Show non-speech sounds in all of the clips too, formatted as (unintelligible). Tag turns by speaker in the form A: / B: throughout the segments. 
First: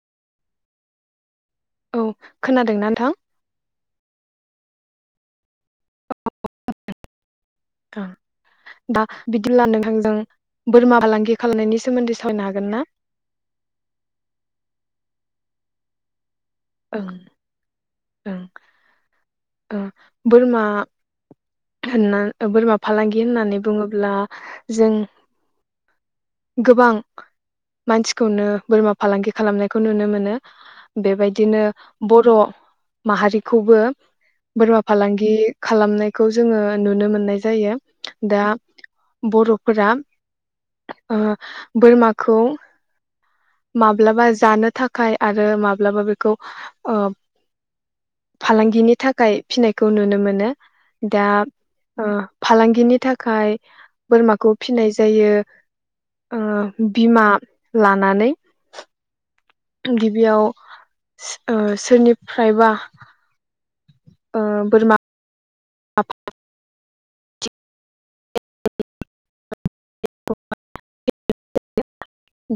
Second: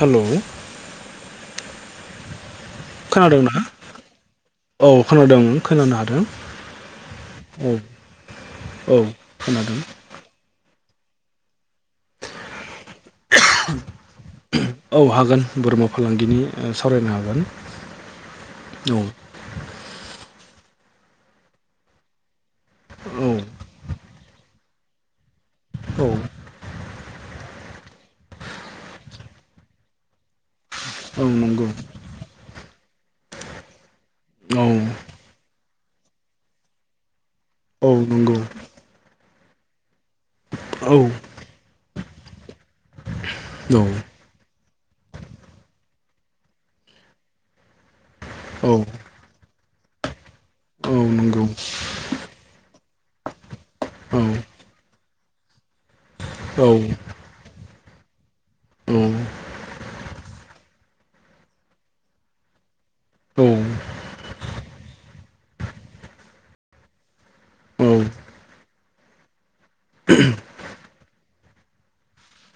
A: हेल'।
B: औ। खोनादोंना नोंथां।
A: औ खोनादों। खोनानो हादों औ
B: ओं दा
A: औ
B: बिदिब्ला
A: खोनादों।
B: नोंथांजों बोरमा फालांगि खालामनायनि सोमोन्दै सावायनो हागोन ना?
A: औ हागोन बोरमा फालांगिनि ओ,
B: ओं
A: सावरायनो हागोन
B: ओ बोरमा होनना बोरमा
A: औ
B: फालांगि होननानै बुङोब्ला जों
A: औ
B: गोबां मानसिखौनो बोरमा फालांगि खालामनायखौ नुनो मोनो बेबाय
A: औ
B: बिदिनो
A: नंगौ
B: बर' माहारिखौबो
A: औ
B: बोरमा फालांगि खालामनायखौ जोङो नुनो मोननाय जायो।
A: औ नंगौ
B: दा बर'फोरा
A: औ
B: (inaudible) बोरमाखौ
A: औ
B: माब्लाबा जानो थाखाय आरो माब्ला (inaudible) खौ
A: औ
B: फालांगिनि थाखाय फिनायखौ नुनो मोनो,
A: औ
B: दा
A: नंगौ
B: ओ फालांगिनि थाखाय
A: औ
B: बोरमाखौ फिनाय जायो, ओ
A: औ
B: बिमा लानानै
A: औ
B: गिबियाव ओ सोरनिफ्रायबा ओ बोरमा (inaudible)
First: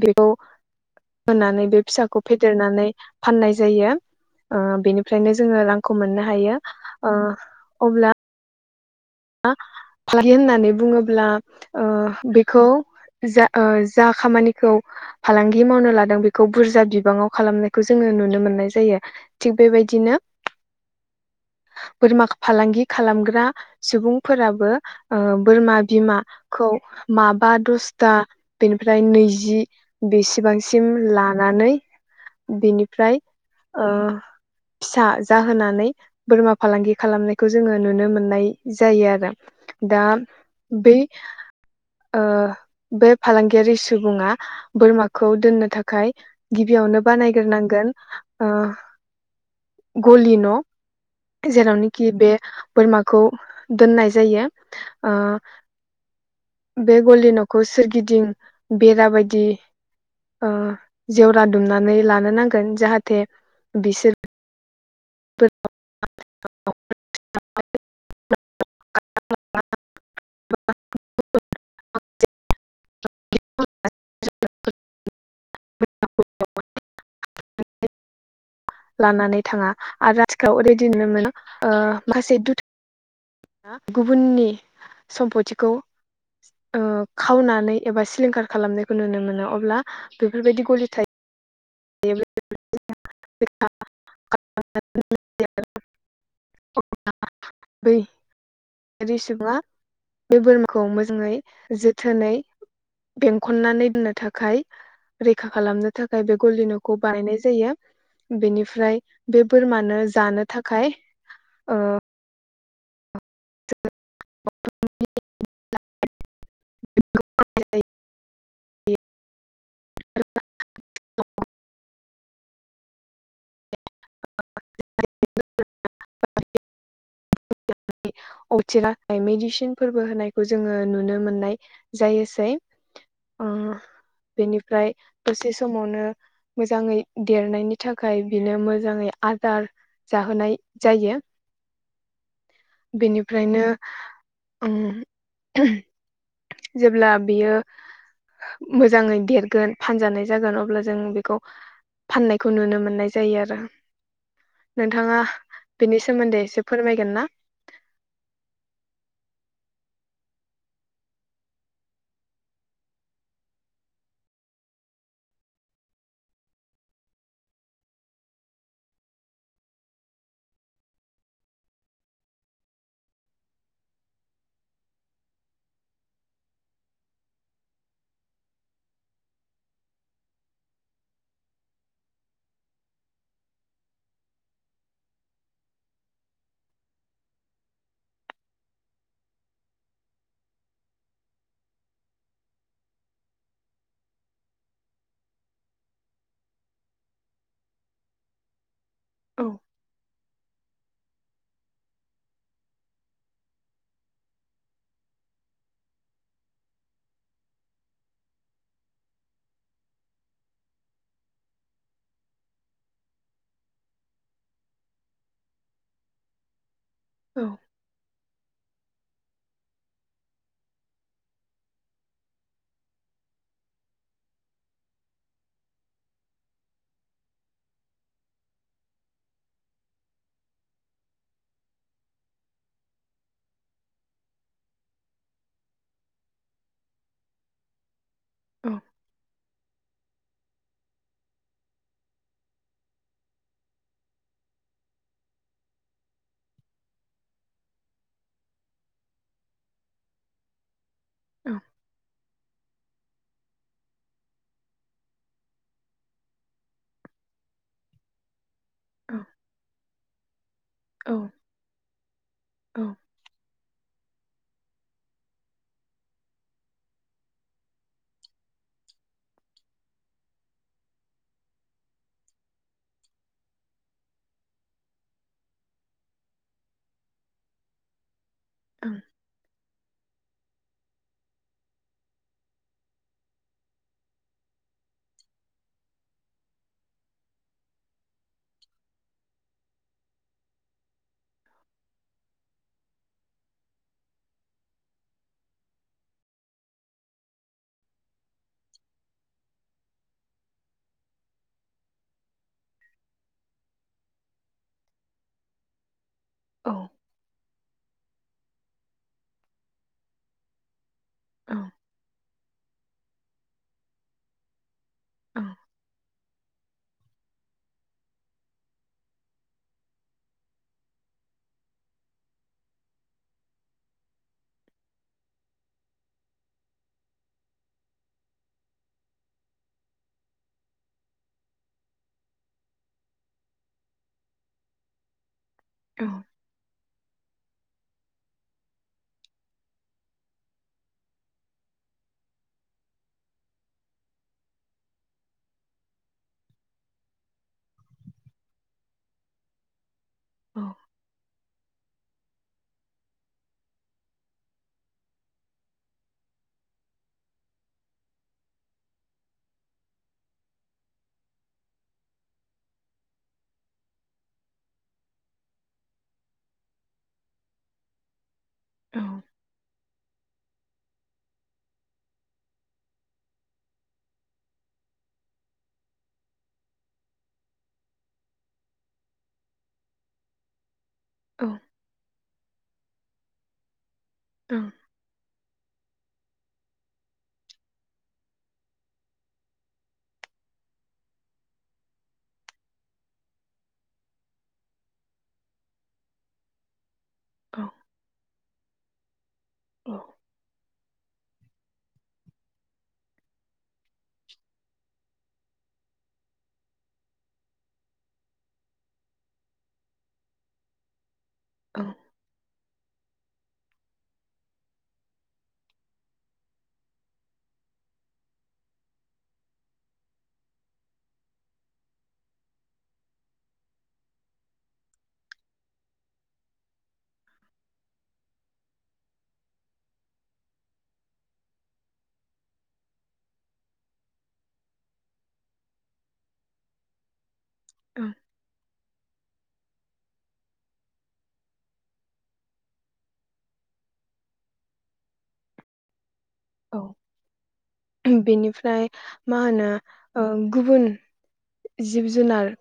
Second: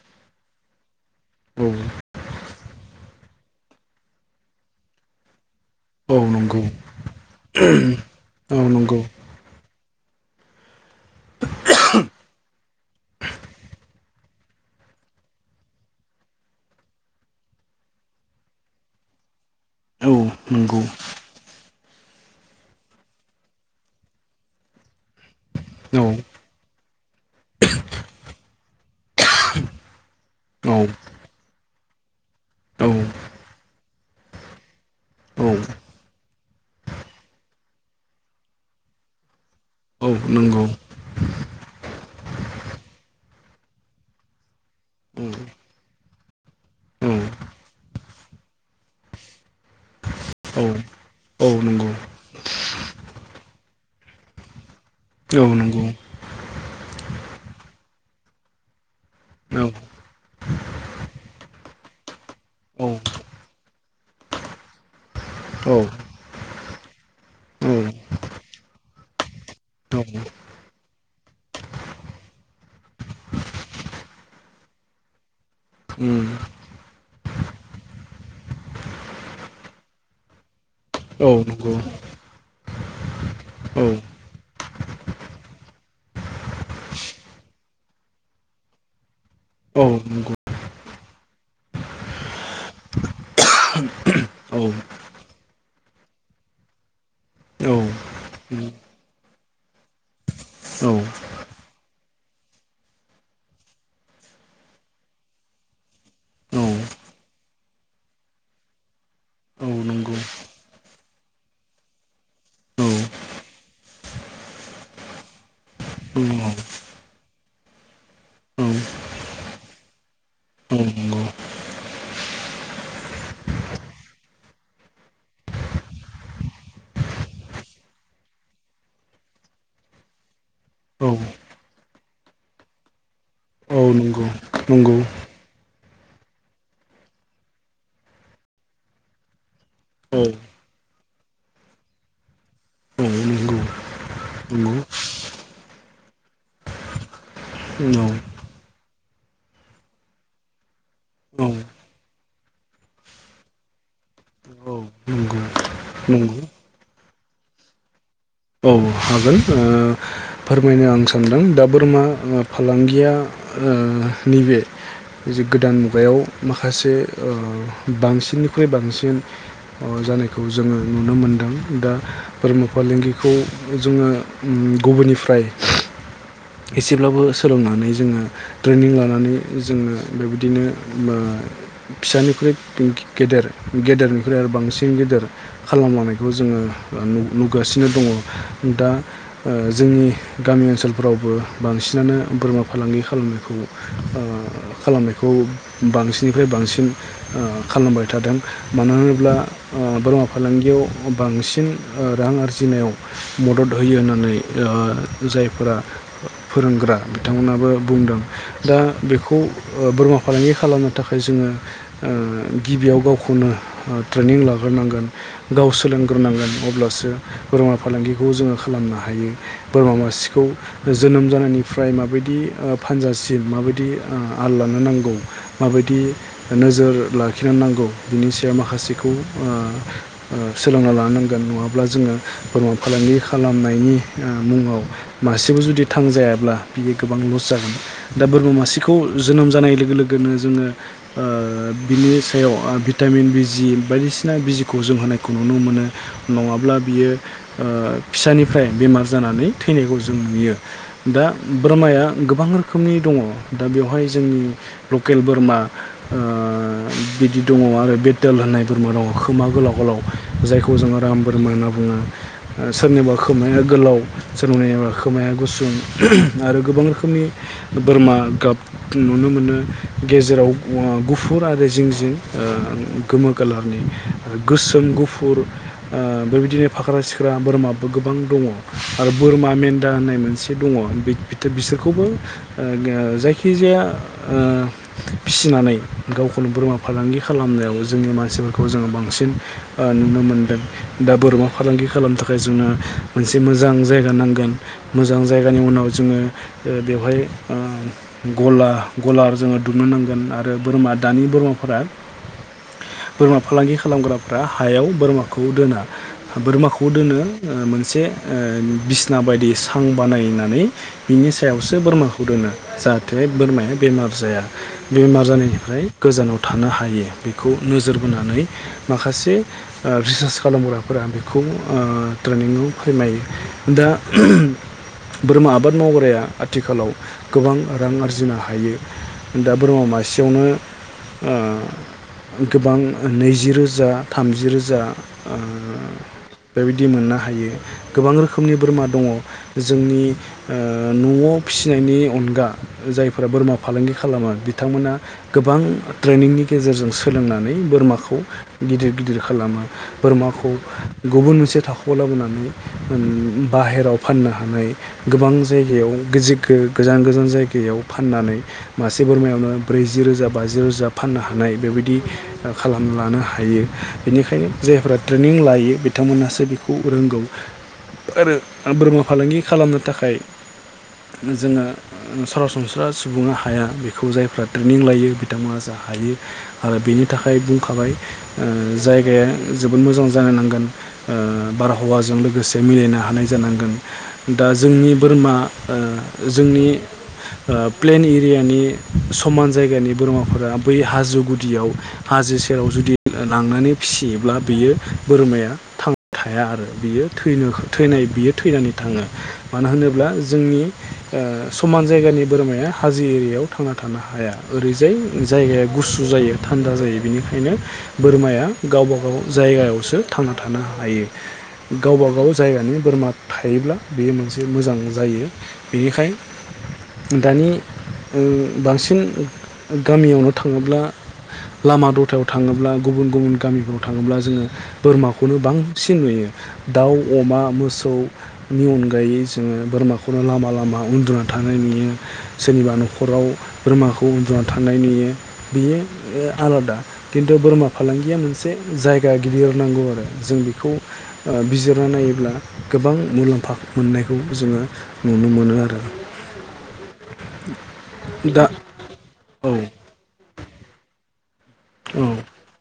B: बेखौ होनानै बे फिसाखौ फेदेरनानै फाननाय जायो। ओ बेनिफ्रायनो जोङो रांखौ
A: औ
B: मोननो
A: नंगौ
B: हायो। ओ अब्ला
A: औ नंगौ
B: फालांगि होननानै बुङोब्ला ओ बेखौ जा ओ जा खामानिखौ फालांगि मावनो लादों बेखौ बुरजा बिबाङाव खालामनायखौ जोङो नुनो मोननाय जायो। थिग
A: औ
B: बेबायदिनो
A: नंगौ
B: बोरमा फालांगि खालामग्रा सुबुंफोराबो ओ बोरमा
A: औ औ
B: बिमाखौ माबा दसथा बेनिफ्राय नैजि
A: औ
B: बेसेबांसिम लानानै
A: औ नंगौ
B: बिनिफ्राय
A: औ
B: ओ फिसा
A: औ
B: जाहोनानै बोरमा फालांगि खालामनायखौ जोङो नुनो मोननाय जायो आरो। दा बै ओ बे फालांगियारि सुबुङा बोरमाखौ दोननो थाखाय गिबियावनो बानायग्रोनांगोन ओ गलि न'
A: औ औ नंगौ
B: जेरावनोखि बे बोरमाखौ दोननाय जायो ओ
A: औ नंगौ
B: बे गलि न'खौ सोरगिदिं बेरा बायदि ओ जेवरा दुमनानै लानो नांगोन।
A: औ
B: जाहाथे बिसोर
A: औ औ औ
B: (inaudible)
A: उम
B: (inaudible) लानानै थाङा आरो आथिखालाव नुनो
A: औ
B: मोनो।
A: नंगौ
B: ओ (unintelligible)
A: औ
B: गुबुननि सम्पथिखौ ओ खावनानै एबा सिलिंखार खालामनायखौ नुनो मोनो अब्ला
A: औ नंगौ
B: बेफोरबायदि गलिथाय
A: औ औ
B: (unintelligible) रि सुबुङा बे बोरमाखौ मोजाङै जोथोनै बेंखननानै दोननो थाखाय रैखा खालामनो थाखाय बे गलि न'खौ बानायनाय जायो। बेनिफ्राय बे
A: औ
B: बोरमानो
A: नंगौ
B: जानो थाखाय
A: औ औ औ नंगौ
B: (inaudible) (inaudible) अथिाय मेडिसिन फोरबो होनायखौ जोङो नुनो
A: औ
B: मोननाय जायोसै ओ
A: औ नंगौ
B: बेनिफ्राय
A: नंगौ
B: दसे समावनो मोजाङै देरनायनि थाखाय बिनो मोजाङै आदार
A: औ
B: जाहोनाय जायो बेनिफ्रायनो
A: नंगौ नंगौ औ
B: उ जेब्ला बियो मोजाङै देरगोन फानजानाय जागोन अब्ला जों बेखौ
A: औ
B: फाननायखौ नुनो मोननाय जायो आरो
A: औ
B: नोंथाङा
A: नंगौ
B: बिनि
A: नंगौ
B: सोमोनदै फोरमायगोन ना
A: औ हागोन ओ फोरमायनो आं सानदों दा बोरमा फालांगिया ओ नैबे जि गोदान मुगायाव माखासे ओ बांसिननिख्रुइ बांसिन अ जानायखौ जोङो नुनो मोनदों दा बोरमा फालांगिखौ बे खौ जोङो गुबुननिफ्राय एसेब्लाबो सोलोंनानै जोङो ट्रेनिं लानानै जोङो बेबायदिनो बा फिसानिख्रुइ गेदेर गेदेरनिख्रुइ आरो बांसिन गेदेर खालामलांनायखौ जोङो ओ नुगासिनो नो दङ दा ओ जोंनि गामि ओनसोलफोरावबो बांसिनानो बोरमा फालांगि खालामनायखौ ओ खालामनायखौ बांसिननिफ्राय बांसिन ओ खालामबाय थादों मानो होनोब्ला
B: औ
A: ओ बोरमा फालांगियाव बांसिन रां ओ आरजि जिनायाव मदद होयो होननानै ओ जायफोरा फोरोंग्रा बिथांमोनाबो बुंदों दा बेखौ बोरमा फालांगि खालामनो थाखाय जोङो ओ गिबियाव गावखौनो ओ ट्रेनिं लाग्रोनांगोन गाव सोलोंग्रोनांगोन अब्लासो
B: औ
A: बोरमा फालांगिखौ जोङो खालामनो हायो बोरमा मासेखौ जोनोम जानायनिफ्राय माबायदि ओ फानजासिन माबायदि ओ आल लानो नांगौ माबायदि नोजोर लाखिनो नांगौ बिनि सायाव माखासेखौ ओ ओ सोलोंना लानो नांगोन नङाब्ला जोङो बोरमा फालांगि खालामनायनि ओ मुङाव मासेबो जुदि थांजायाब्ला बियो गोबां लस जागोन दा बोरमा
B: औ
A: मासेखौ जोनोम जानाय लोगो लोगो लोगोनो जोङो ओ बिनि सायाव भिटामिन बिजि बायदिसिना बिजिखौ जों होनायखौ नुनो मोनो नङाब्ला बियो ओ फिसानिफ्राय बेमार जानानै थैनायखौ जों नुयो दा
B: औ
A: बोरमाया गोबां रोखोम रोखोमनि दङ दा बेवहाय जोंनि लकेल बोरमा ओ बिदि दङ आरो बेटेल होननाय बोरमा दं खोमा गोलाव गोलाव जायखौ जोङो
B: औ
A: राम बोरमा होनना बुङो
B: औ ओं
A: सोरनिबा खोमाया गोलाव सोराव खोमाया गुसुं आरो गोबां रोखोमनि बोरमा गाब नुनो मोनो गेजेराव गुफुर आरो जिं जिं ओ गोमो खालारनि गोसोम गुफुर ओ बेबायदिनो फाख्रा सिख्रा बोरमाबो गोबां दङ आरो बोरमा मेन दा होननाय मोनसे दङ बिसोरखौबो ओ जायखिजाया ओ फिसिनानै गावखौनो बोरमा फालांगि खालामनायाव जोंनि मानसिफोरखौ जोङो बांसिन ओ नुनो मोनदों दा बोरमा फालांगि खालामनो थाखाय जोंनो मोनसे मोजां जायगा नांगोन मोजां जायगानि उनाव जोङो बेवहाय ओ गला गलार जोङो दुमनो नांगोन आरो बोरमा दानि बोरमाफोरा बोरमा फालांगि खालामग्राफ्रा हायाव बोरमाखौ दोना
B: औ
A: बोरमाखौ दोनो ओ मोनसे ओ बिसना बायदि सां बानायनानै बिनि
B: ओं
A: सायावसो बोरमाखौ दोनो जाहाथे बोरमाया बेमार जाया बेमार
B: औ
A: जानायनिफ्राय गोजानाव थानो हायो बेखौ नोजोर बोनानै माखासे रिसार्च खालामग्रा फोरा बेखौ ओ ट्रेनियाव फोरमायो दा बोरमा आबाद मावग्राया आथिखालाव गोबां रां आरजिनो हायो दा बोरमा मासेयावनो ओ गोबां नैजि रोजा थामजि रोजा ओ
B: औ
A: बेबायदि मोना हायो गोबां रोखोमनि बोरमा दङ जोंनि ओ नआव फिसिनायनि अनगा जायफोरा बोरमा फालांगि खालामो बिथांमोना गोबां ट्रेनिंनि गेजेरजों सोलोंनानै बोरमाखौ गिदिर गिदिर खालामो बोरमा खौ गुबुन मोनसे थाखो खौ लाबोनानै बाहेराव फाननो हानाय गोबां जायगायाव गोजान गोजान जायगायाव फाननानै मासे बोरमायावनो ब्रैजि रोजा बाजि रोजा फाननो हानाय बेबायदि खालामना लानो हायो बेनिखायनो जायफ्रा ट्रेनिं लायो बिथांमोनहासो बेखौ रोंगौ आरो। बोरमा
B: ओं
A: फालांगि खालामनो थाखाय जोङो सरासनस्रा सुबुङा हाया बेखौ जायफ्रा ट्रेनिं लायो बिथांमोनासो हायो आरो बेनि थाखाय बुंखाबाय जायगाया। जोबोद मोजां जानो नांगोन। बारहावाजों लोगोसे जों लोगोसे मिलायनो हानाय जानांगोन। दा
B: औ
A: जोंनि बोरमा ओ जोंनि प्लेन एरियानि समान जायगानि बोरमाफोरा बै हाजो गुदियाव हाजो सेराव जुदि लांनानै फिसियोब्ला बियो बोरमाया थांना थाया आरो बियो। थैनो थैनाय बियो थैनानै थाङो मानो होनोब्ला जोंनि समान जायगानि बोरमाया हाजो एरियायाव थांना थानो हाया ओरैजाय जायगाया गुसु जायो थान्दा जायो बेनिखायनो बोरमाया गावबा गाव जायगायावसो थांना थानो हायो।
B: औ ओं
A: गावबा गाव जायगानि बोरमा थायोब्ला बेयो मोनसे मोजां जायो बेनिखाय दानि ओ बांसिन गामियावनो थाङोब्ला लामा दथायाव थाङोब्ला गुबुन गुबुन गामिफ्राव थाङोब्ला जोङो बोरमाखौनो बांसिन नुयो दाउ अमा मोसौनि अनगायै जोङो बोरमाखौनो लामा लामा उन्दुनानै थानाय नुयो सोरनिबा न'खराव बोरमाखौ उन्दुनानै थानाय नुयो बेयो ओ आलादा बोरमा
B: ओं
A: फालांगिया मोनसे जायगा गिदिर नांगौ आरो जों बेखौ ओ बिजिरना नायोब्ला गोबां मुलाम्फा मोननायखौ जोङो नुनो मोनो आरो।
B: औ
A: दा
B: बेनिफ्राय मा
A: औ
B: होनो ओ गुबुन
A: औ
B: जिब जुनार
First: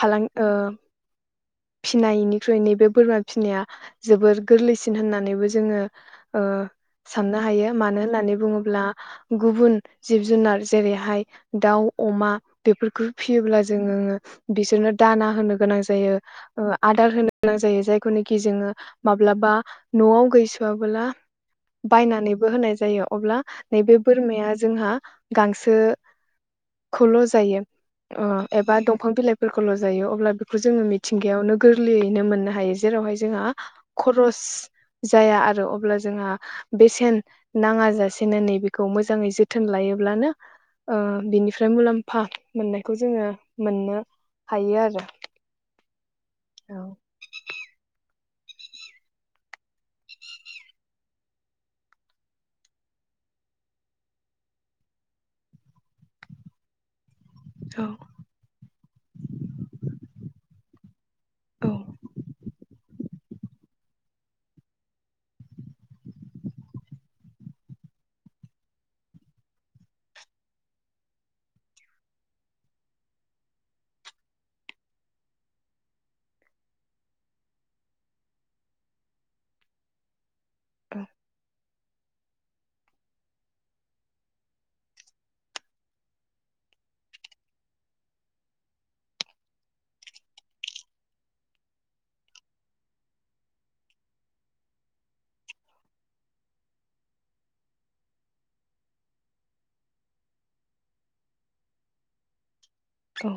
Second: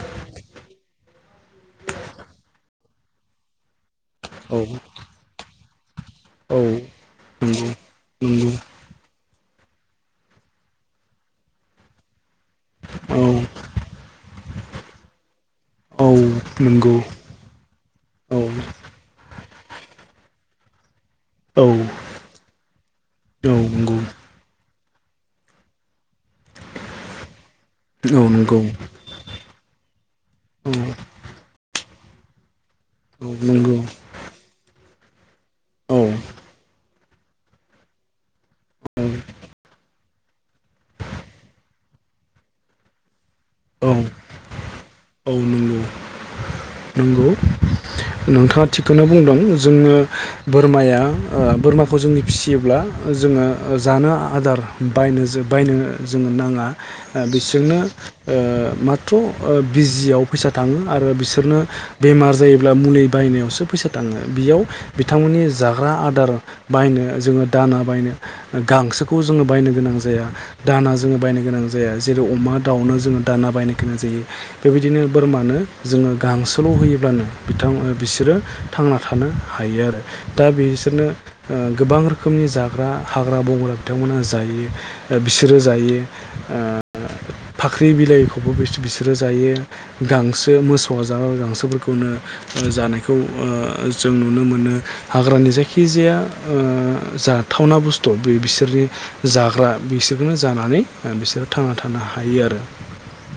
B: फालां ओ फिनायनिख्रुइ नैबे बोरमा फिसिनाया जोबोर
A: औ
B: गोरलैसिन होननानैबो जों जोङो ओ
A: औ
B: साननो हायो मानो होननानै बुङोब्ला गुबुन जिब जुनार जेरैहाय दाउ अमा बेफोरखौ फियोब्ला जोङो बिसोरनो दाना होनो गोनां जायो।
A: नंगौ
B: ओ आदार होन गोनां जायो जायखौनो‌
A: औ
B: जोङो माब माब्लाबा न'आव गैस'आबला
A: औ
B: बायनानैबो होनाय जायो अब्ला नैबे
A: नंगौ
B: बोरमाया जोंहा गांसो खौल' जायो
A: औ नंगौ औ
B: ओ
A: नंगौ
B: एबा दंफां बिलाइ ल' जायो अब्ला बेखौ
A: औ
B: जोङो मिथि गोरलैयैनो मोननो हायो जेरावहाय जोंहा
A: नंगौ
B: खरस जाया आरो
A: औ नंगौ
B: अब्ला
A: औ
B: जोंहा बेसेन नाङा जासेनो नै बेखौ मोजाङै जोथोन लायो अब्लानो ओ बिनिफ्राय मुलाम्फा मोननायखौ जोङो
A: औ नंगौ औ
B: मोननो हायो आरो
A: औ नंगौ
B: औ
A: नंगौ नोंथाङा थिगखौनो बुंदों जोङो बोरमाया ओ बोरमाखौ जोंनि फिसियोब्ला जोङो जानो आदार बायनो बायनो जोङो नाङा ओ बिसोरनो
B: औ
A: ओ माथ्र' बिजियाव फैसा थाङो आरो बिसोरनो
B: औ
A: बेमार जायोब्ला मुलि बायनायावसो फैसा थाङो बेयाव बिथांमोननि जाग्रा आदार बायनो जोङो दाना बायनो गांसोखौ जोङो बायनो गोनां जाया दाना जोङो बायनो गोनां जाया जेरै अमा दाउनो ज जोङो दाना बायनो गोनां जायो बेबायदिनो बोरमानो जोङो गांसोल' होयोब्लानो बिथां बिसोरो थांना थानो हायो आरो दा बिसोरनो ओ गोबां रोखोमनि जाग्रा हाग्रा बंग्रा बिथांमोना जायो ओ बिसोरो जायो ओ फा ख्रि बिलाइखौबो बिसोरो जायो गांसो मोसौआ जाग्रा गांसोफोरखौनो ओ जानायखौ ओ जों नुनो मोनो हाग्रानि जायखिजाया ओ जाथावना बुस्थु बे बिसोरनि जाग्रा बिसोरखौनो जानानै बिसोरो थांना थानो हायो आरो
B: औ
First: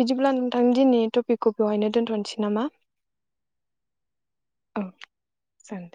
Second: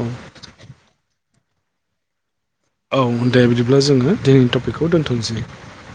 A: औ
B: बिदिब्ला नोंथांनि दिनै टपिक खौ बेवहाय दोनथ'नोसै नामा
A: औ दे बिदिब्ला जोङो दिनैनि
B: औ
A: टपिकखौ दोनथ'सै (inaudible)
B: जागोन